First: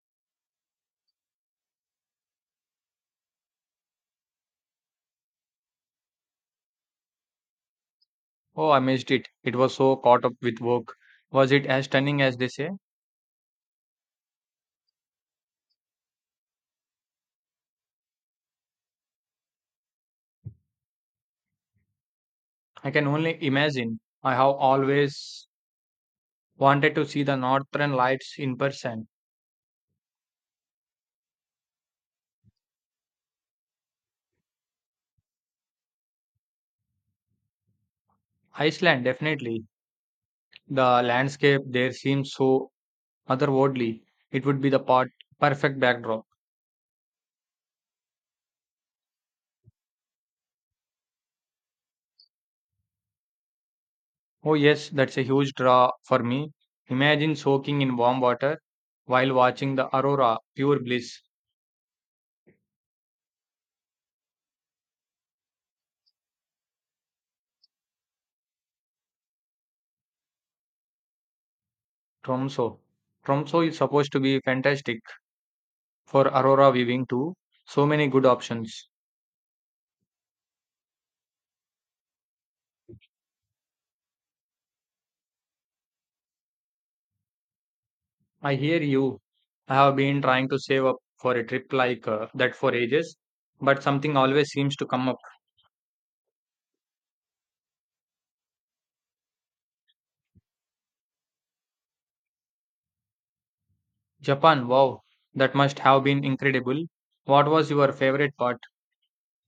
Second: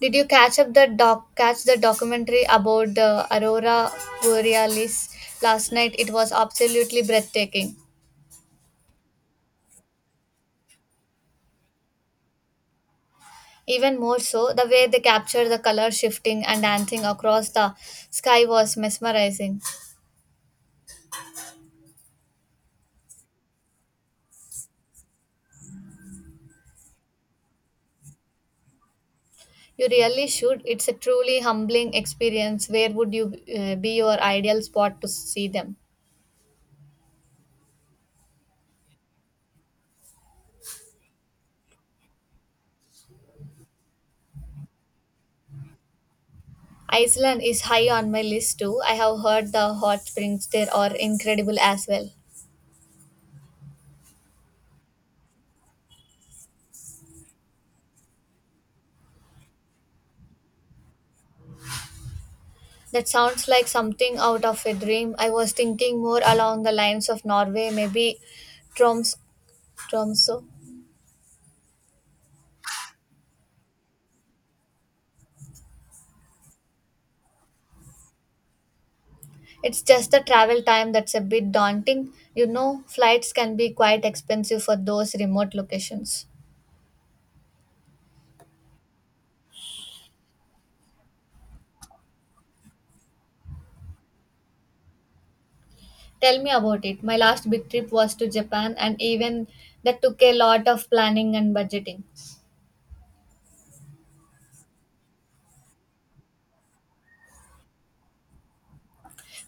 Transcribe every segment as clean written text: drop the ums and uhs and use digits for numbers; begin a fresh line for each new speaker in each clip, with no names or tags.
Did you catch the documentary about the aurora borealis last night? It was absolutely breathtaking.
Oh, I missed it. It was so caught up with work. Was it as stunning as they say?
Even more so, the way they captured the color shifting and dancing across the sky was mesmerizing.
I can only imagine. I have always wanted to see the northern lights in person.
You really should. It's a truly humbling experience. Where would you be your ideal spot to see them?
Iceland, definitely. The landscape there seems so otherworldly. It would be the part perfect backdrop.
Iceland is high on my list too. I have heard the hot springs there are incredible as well.
Oh yes, that's a huge draw for me. Imagine soaking in warm water while watching the aurora, pure bliss.
That sounds like something out of a dream. I was thinking more along the lines of Norway, maybe Troms, Tromso.
Tromso. Tromso is supposed to be fantastic for aurora viewing too. So many good options.
It's just the travel time that's a bit daunting. You know, flights can be quite expensive for those remote locations.
I hear you. I have been trying to save up for a trip like that for ages, but something always seems to come up.
Tell me about it. My last big trip was to Japan, and even that took a lot of planning and budgeting.
Japan, wow, that must have been incredible. What was your favorite part?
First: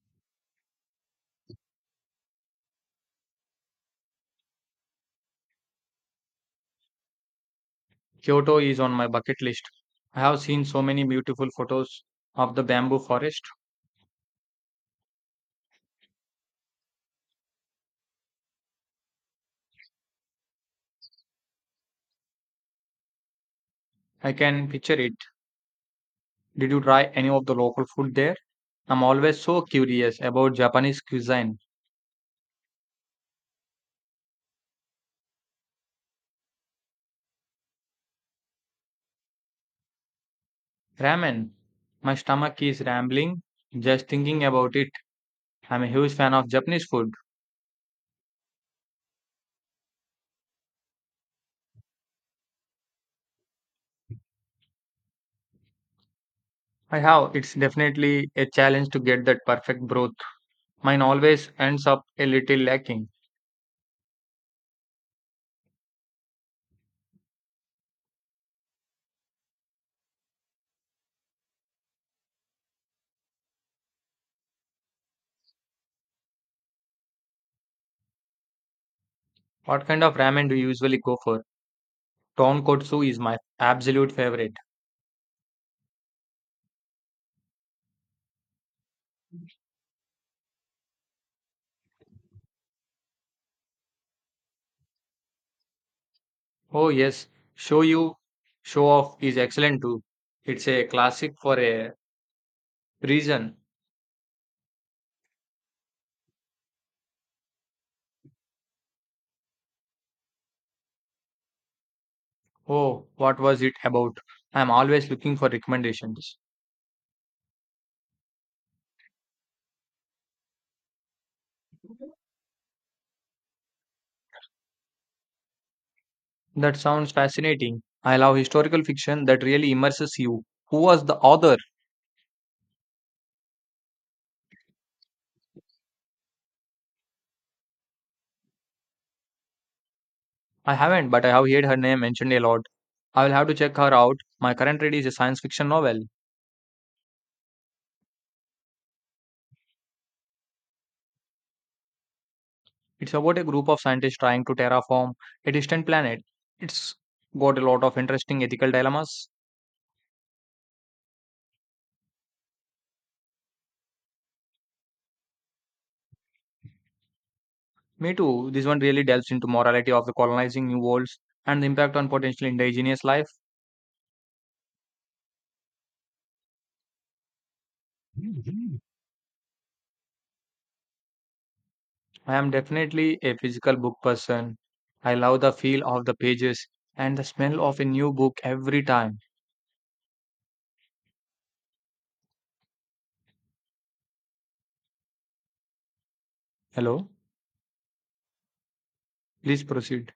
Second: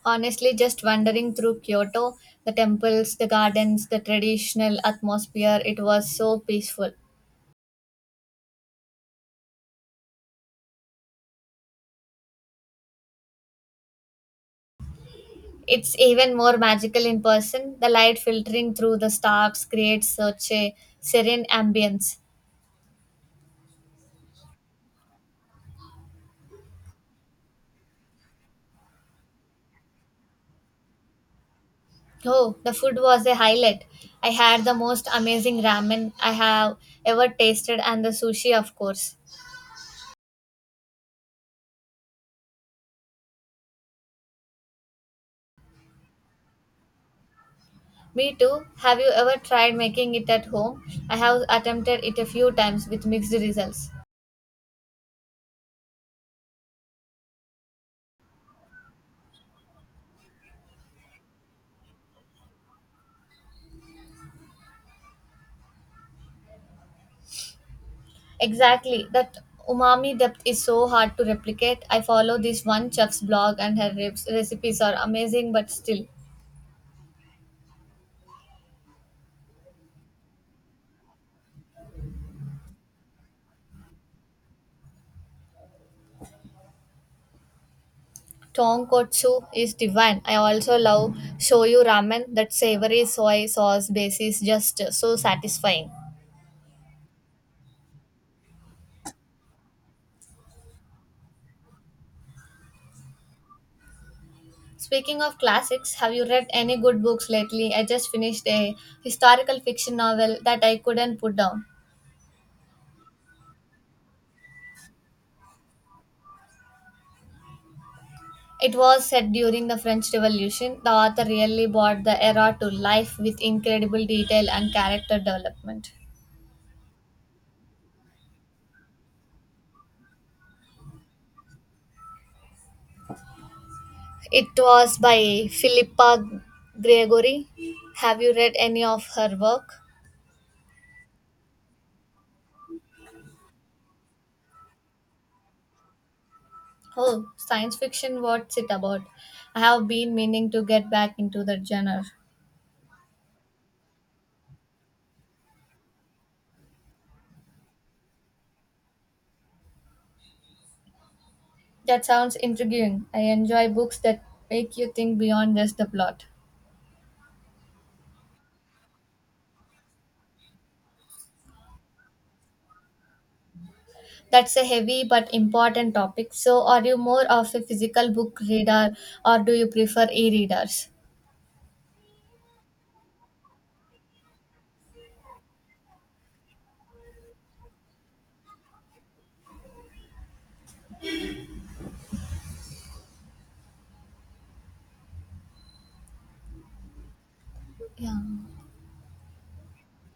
Honestly, just wandering through Kyoto, the temples, the gardens, the traditional atmosphere, it was so peaceful.
Kyoto is on my bucket list. I have seen so many beautiful photos of the bamboo forest.
It's even more magical in person. The light filtering through the stars creates such a serene ambience.
I can picture it. Did you try any of the local food there? I'm always so curious about Japanese cuisine.
Oh, the food was a highlight. I had the most amazing ramen I have ever tasted and the sushi, of course.
Ramen. My stomach is rambling just thinking about it. I'm a huge fan of Japanese food.
Me too. Have you ever tried making it at home? I have attempted it a few times with mixed results.
I have. It's definitely a challenge to get that perfect broth. Mine always ends up a little lacking.
Exactly. That umami depth is so hard to replicate. I follow this one chef's blog and her recipes are amazing but still.
What kind of ramen do you usually go for? Tonkotsu is my absolute favorite.
Tonkotsu is divine. I also love shoyu ramen. That savory soy sauce base is just so satisfying.
Oh yes, show you show off is excellent too. It's a classic for a reason.
Speaking of classics, have you read any good books lately? I just finished a historical fiction novel that I couldn't put down.
Oh, what was it about? I'm always looking for recommendations.
It was set during the French Revolution. The author really brought the era to life with incredible detail and character development.
That sounds fascinating. I love historical fiction that really immerses you. Who was the author?
It was by Philippa Gregory. Have you read any of her work?
I haven't, but I have heard her name mentioned a lot. I will have to check her out. My current read is a science fiction novel.
Oh, science fiction, what's it about? I have been meaning to get back into that genre.
It's about a group of scientists trying to terraform a distant planet. It's got a lot of interesting ethical dilemmas.
That sounds intriguing. I enjoy books that make you think beyond just the plot.
Me too. This one really delves into morality of the colonizing new worlds and the impact on potential indigenous life.
That's a heavy but important topic. So, are you more of a physical book reader or do you prefer e readers?
I am definitely a physical book person. I love the feel of the pages and the smell of a new book every time. Hello,
Yeah.
please proceed.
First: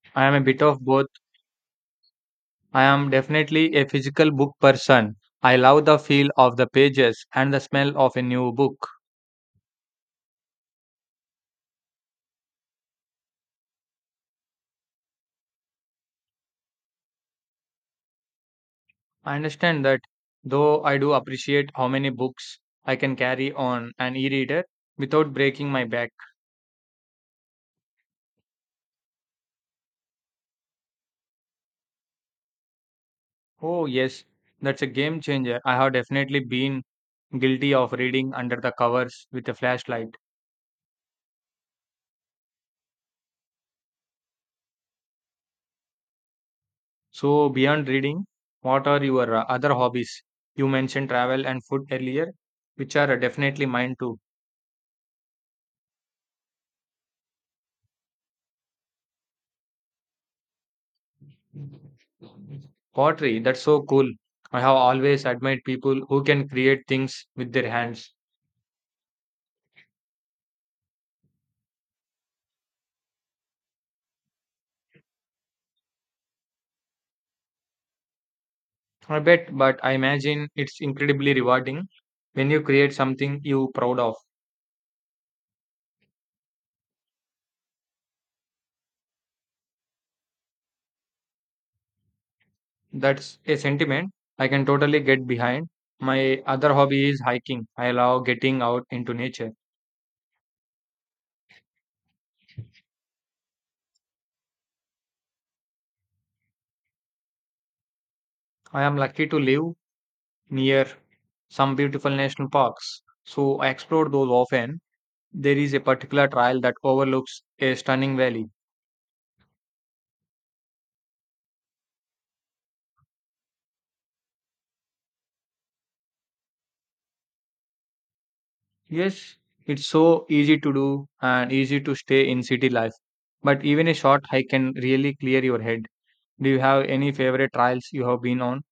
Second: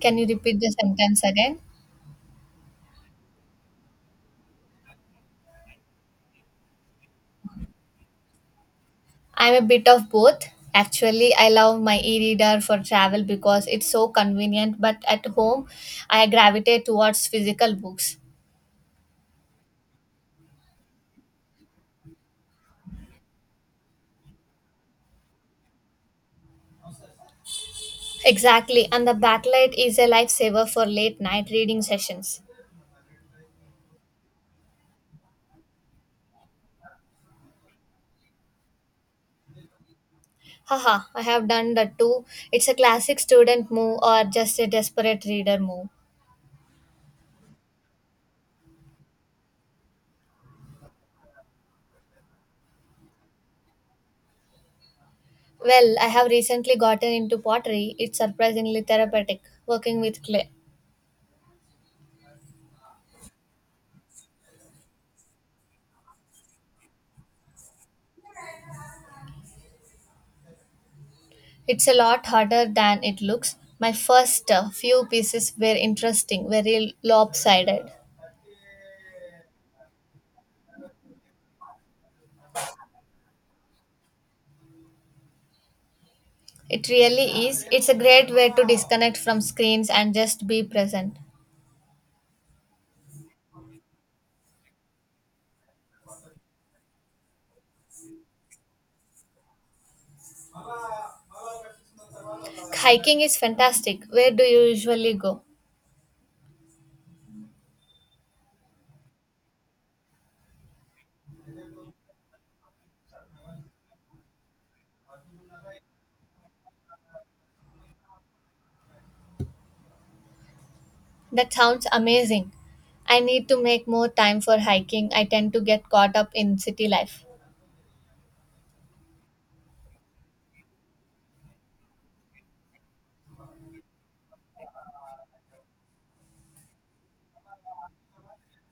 Can you
I am a
repeat
bit
the
of both.
sentence again?
I am definitely a physical book person. I love the feel of the pages and the smell of a new book.
I'm a bit of both. Actually, I love my e reader for travel because it's so convenient, but at home, I gravitate towards physical books.
I understand that, though I do appreciate how many books I can carry on an e reader without breaking my back.
Exactly, and the backlight is a lifesaver for late night reading sessions.
Oh, yes, that's a game changer. I have definitely been guilty of reading under the covers with a flashlight.
Haha, I have done that too. It's a classic student move or just a desperate reader move.
So, beyond reading, what are your other hobbies? You mentioned travel and food earlier, which are definitely mine too.
Well, I have recently gotten into pottery. It's surprisingly therapeutic working with clay.
Pottery, that's so cool. I have always admired people who can create things with their hands.
It's a lot harder than it looks. My first few pieces were interesting, very lopsided.
I bet, but I imagine it's incredibly rewarding when you create something you proud of.
It really is. It's a great way to disconnect from screens and just be present.
That's a sentiment I can totally get behind. My other hobby is hiking. I love getting out into nature.
Hiking is fantastic. Where do you usually go?
I am lucky to live near some beautiful national parks, so I explore those often. There is a particular trail that overlooks a stunning valley.
That sounds amazing. I need to make more time for hiking. I tend to get caught up in city life.
Yes, it's so easy to do and easy to stay in city life. But even a short hike can really clear your head. Do you have any favorite trails you have been on?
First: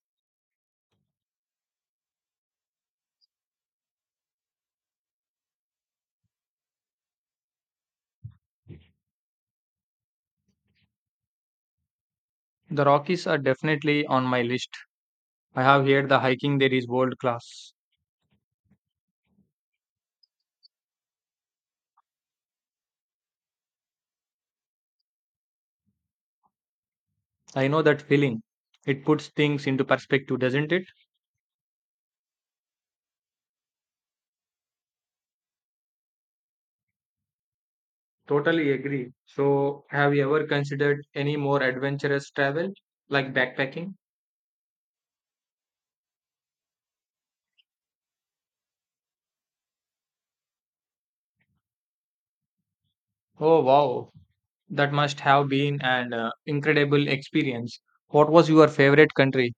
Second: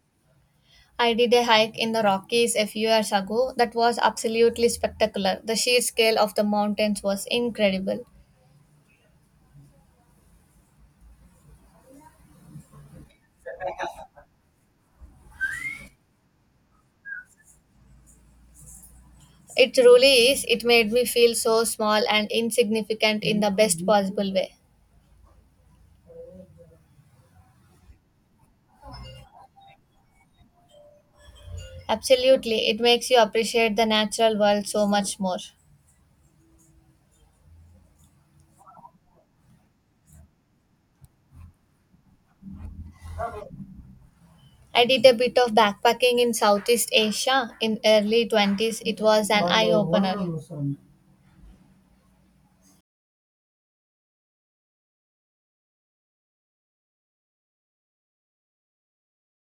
I did a hike in the Rockies a few years ago that was absolutely spectacular. The sheer scale of the mountains was incredible.
The Rockies are definitely on my list. I have heard the hiking there is world class.
It truly is. It made me feel so small and insignificant in the best possible way.
I know that feeling. It puts things into perspective, doesn't it?
Absolutely. It makes you appreciate the natural world so much more.
Totally agree. So, have you ever considered any more adventurous travel like backpacking?
I did a bit of backpacking in Southeast Asia in early 20s. It was an eye opener.
Oh, wow. That must have been an incredible experience. What was your favorite country?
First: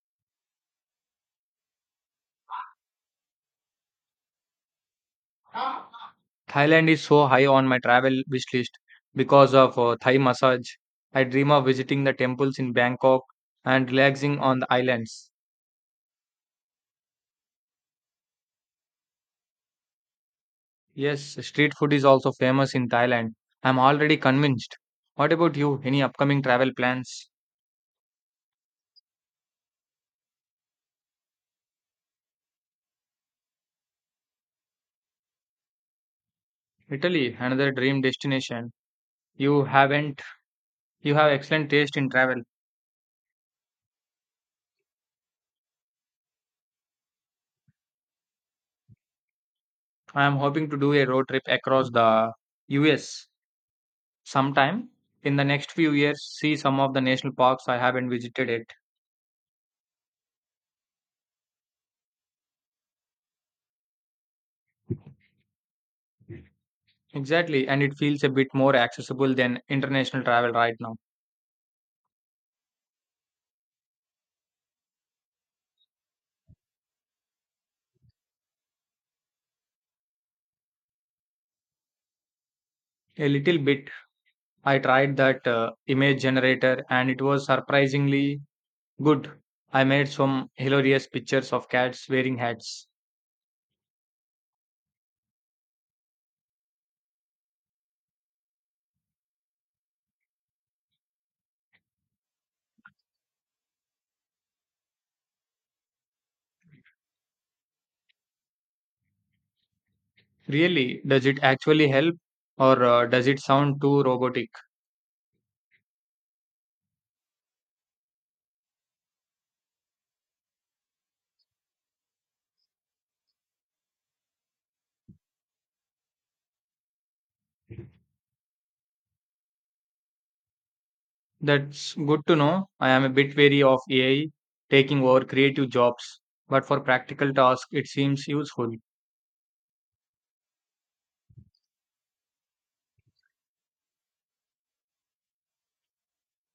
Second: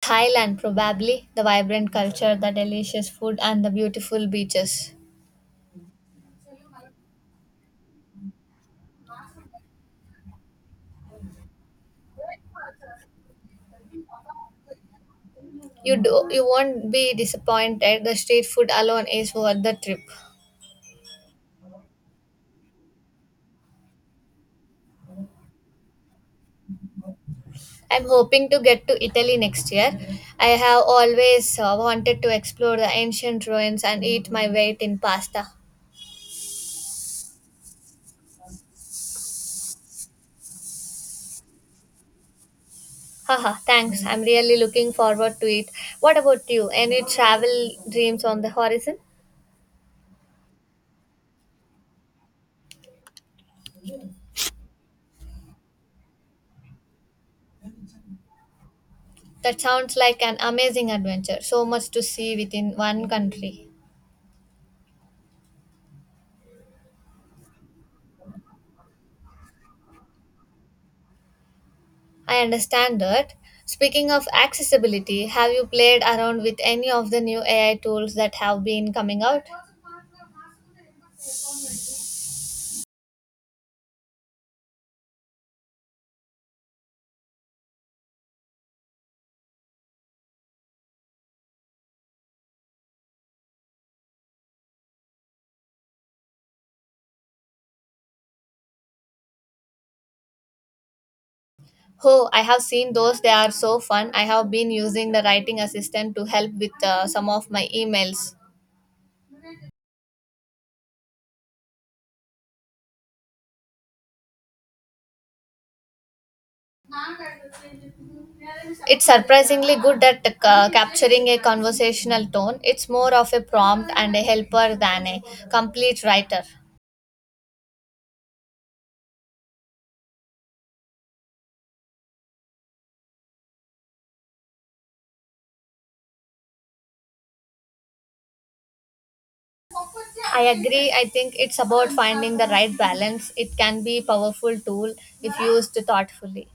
Thailand, probably the vibrant culture, the delicious food, and the beautiful beaches.
Thailand is so high on my travel wish list because of Thai massage. I dream of visiting the temples in Bangkok and relaxing on the islands.
You do, you won't be disappointed. The street food alone is worth the trip.
Yes, street food is also famous in Thailand. I'm already convinced. What about you? Any upcoming travel plans?
I'm hoping to get to Italy next year. I have always wanted to explore the ancient ruins and eat my weight in pasta.
Italy, another dream destination. You haven't, you have excellent taste in travel.
Haha, thanks. I'm really looking forward to it. What about you? Any travel dreams on the horizon?
I am hoping to do a road trip across the US sometime in the next few years, see some of the national parks I haven't visited yet.
That sounds like an amazing adventure. So much to see within one country.
Exactly, and it feels a bit more accessible than international travel right now.
I understand that. Speaking of accessibility, have you played around with any of the new AI tools that have been coming out?
A little bit. I tried that image generator and it was surprisingly good. I made some hilarious pictures of cats wearing hats.
Oh, I have seen those. They are so fun. I have been using the writing assistant to help with some of my emails.
Really, does it actually help or does it sound too robotic?
It's surprisingly good at capturing a conversational tone. It's more of a prompt and a helper than a complete writer.
That's good to know. I am a bit wary of AI taking over creative jobs, but for practical tasks, it seems useful.
I agree. I think it's about finding the right balance. It can be a powerful tool if used thoughtfully.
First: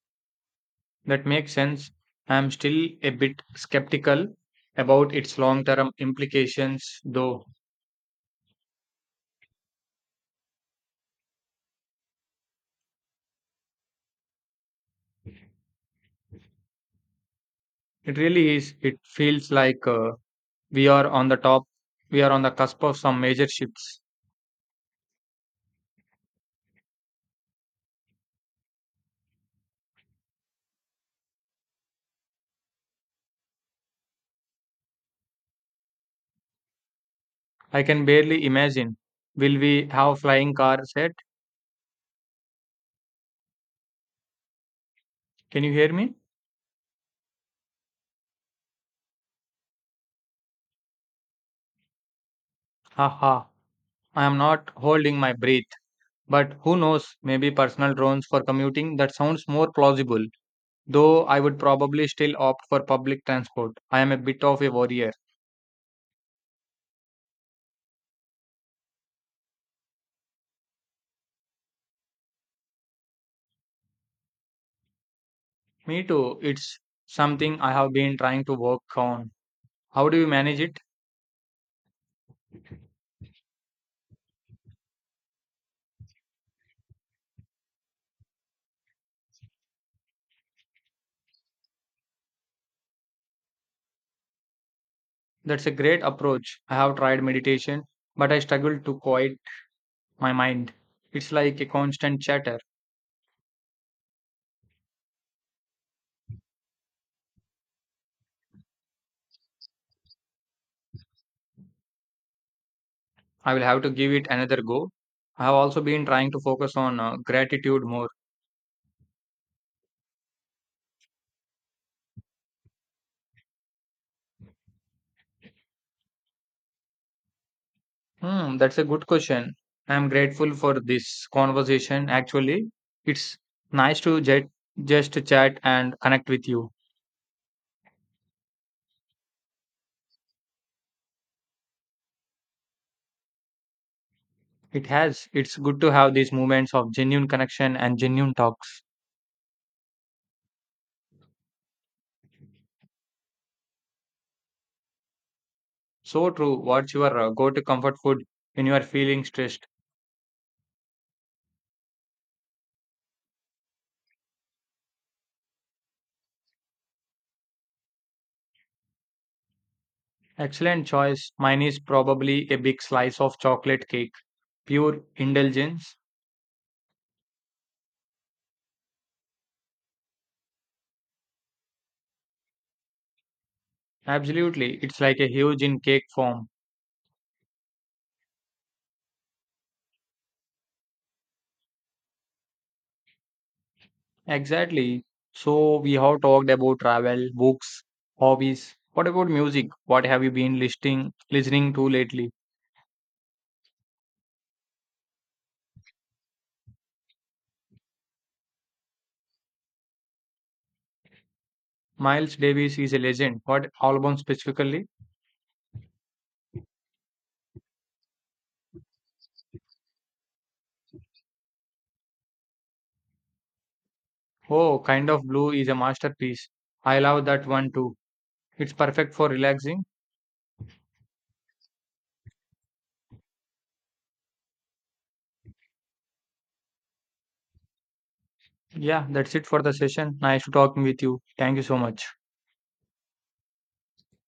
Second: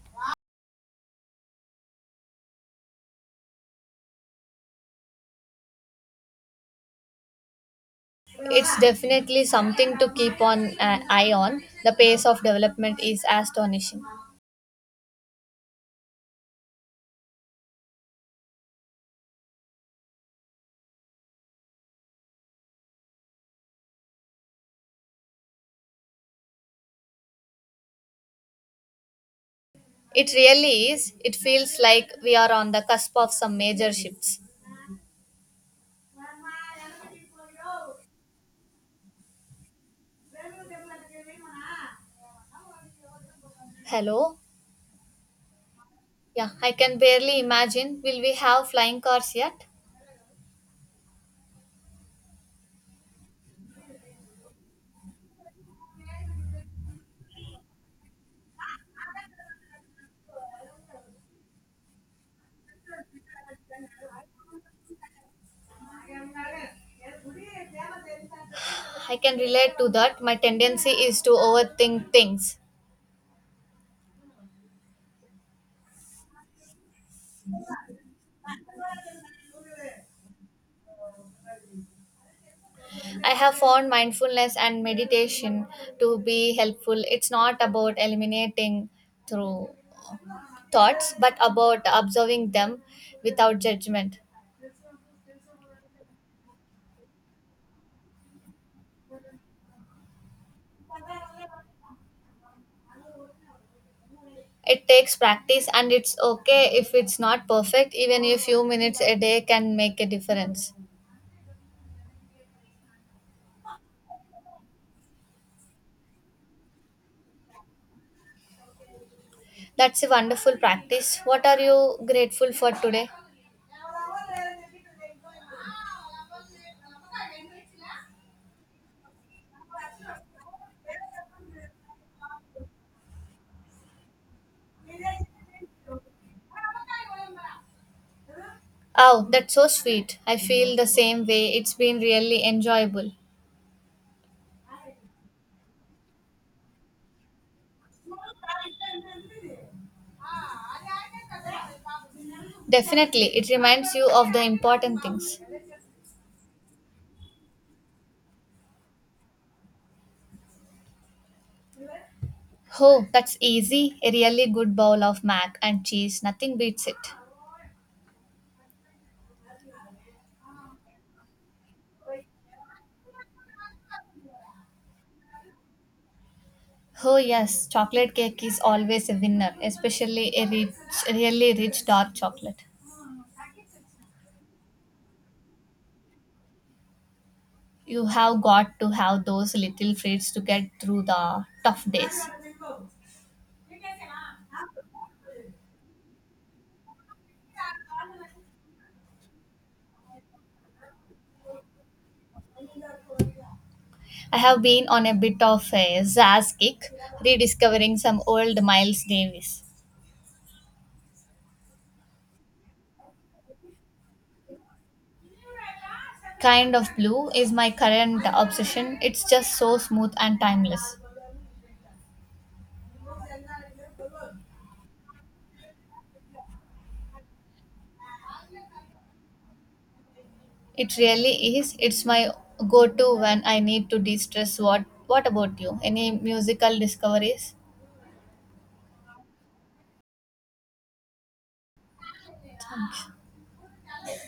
That makes sense. I'm still a bit skeptical about its long term implications, though.
It's definitely something to keep on an eye on. The pace of development is astonishing.
It really is. It feels like we are on the top, we are on the cusp of some major shifts.
It really is. It feels like we are on the cusp of some major shifts.
I can barely imagine. Will we have flying cars yet?
Hello?
Can you hear me?
Yeah, I can barely imagine. Will we have flying cars yet?
Haha. I am not holding my breath. But who knows? Maybe personal drones for commuting. That sounds more plausible. Though I would probably still opt for public transport. I am a bit of a warrior.
I can relate to that. My tendency is to overthink things.
Me too. It's something I have been trying to work on. How do you manage it?
I have found mindfulness and meditation to be helpful. It's not about eliminating through thoughts, but about observing them without judgment.
That's a great approach. I have tried meditation, but I struggle to quiet my mind. It's like a constant chatter.
It takes practice, and it's okay if it's not perfect, even a few minutes a day can make a difference.
I will have to give it another go. I have also been trying to focus on gratitude more.
That's a wonderful practice. What are you grateful for today?
Hmm, that's a good question. I am grateful for this conversation. Actually, it's nice to jet, just chat and connect with you.
Oh, that's so sweet. I feel the same way. It's been really enjoyable.
It has. It's good to have these moments of genuine connection and genuine talks.
Definitely, it reminds you of the important things.
So true. What's your go-to comfort food when you are feeling stressed?
Oh, that's easy. A really good bowl of mac and cheese, nothing beats it.
Excellent choice. Mine is probably a big slice of chocolate cake. Pure indulgence?
Oh, yes, chocolate cake is always a winner, especially a rich, really rich dark chocolate.
Absolutely. It's like a huge in cake form.
You have got to have those little treats to get through the tough days.
Exactly. So we have talked about travel, books, hobbies. What about music? What have you been listening to lately?
I have been on a bit of a zazz kick, rediscovering some old Miles Davis.
Miles Davis is a legend. What album specifically?
Kind of Blue is my current obsession. It's just so smooth and timeless.
Oh, Kind of Blue is a masterpiece. I love that one too. It's perfect for relaxing.
It really is. It's my go to when I need to de stress. What about you? Any musical discoveries?
Yeah, that's it for the session. Nice to talking with you. Thank you so much.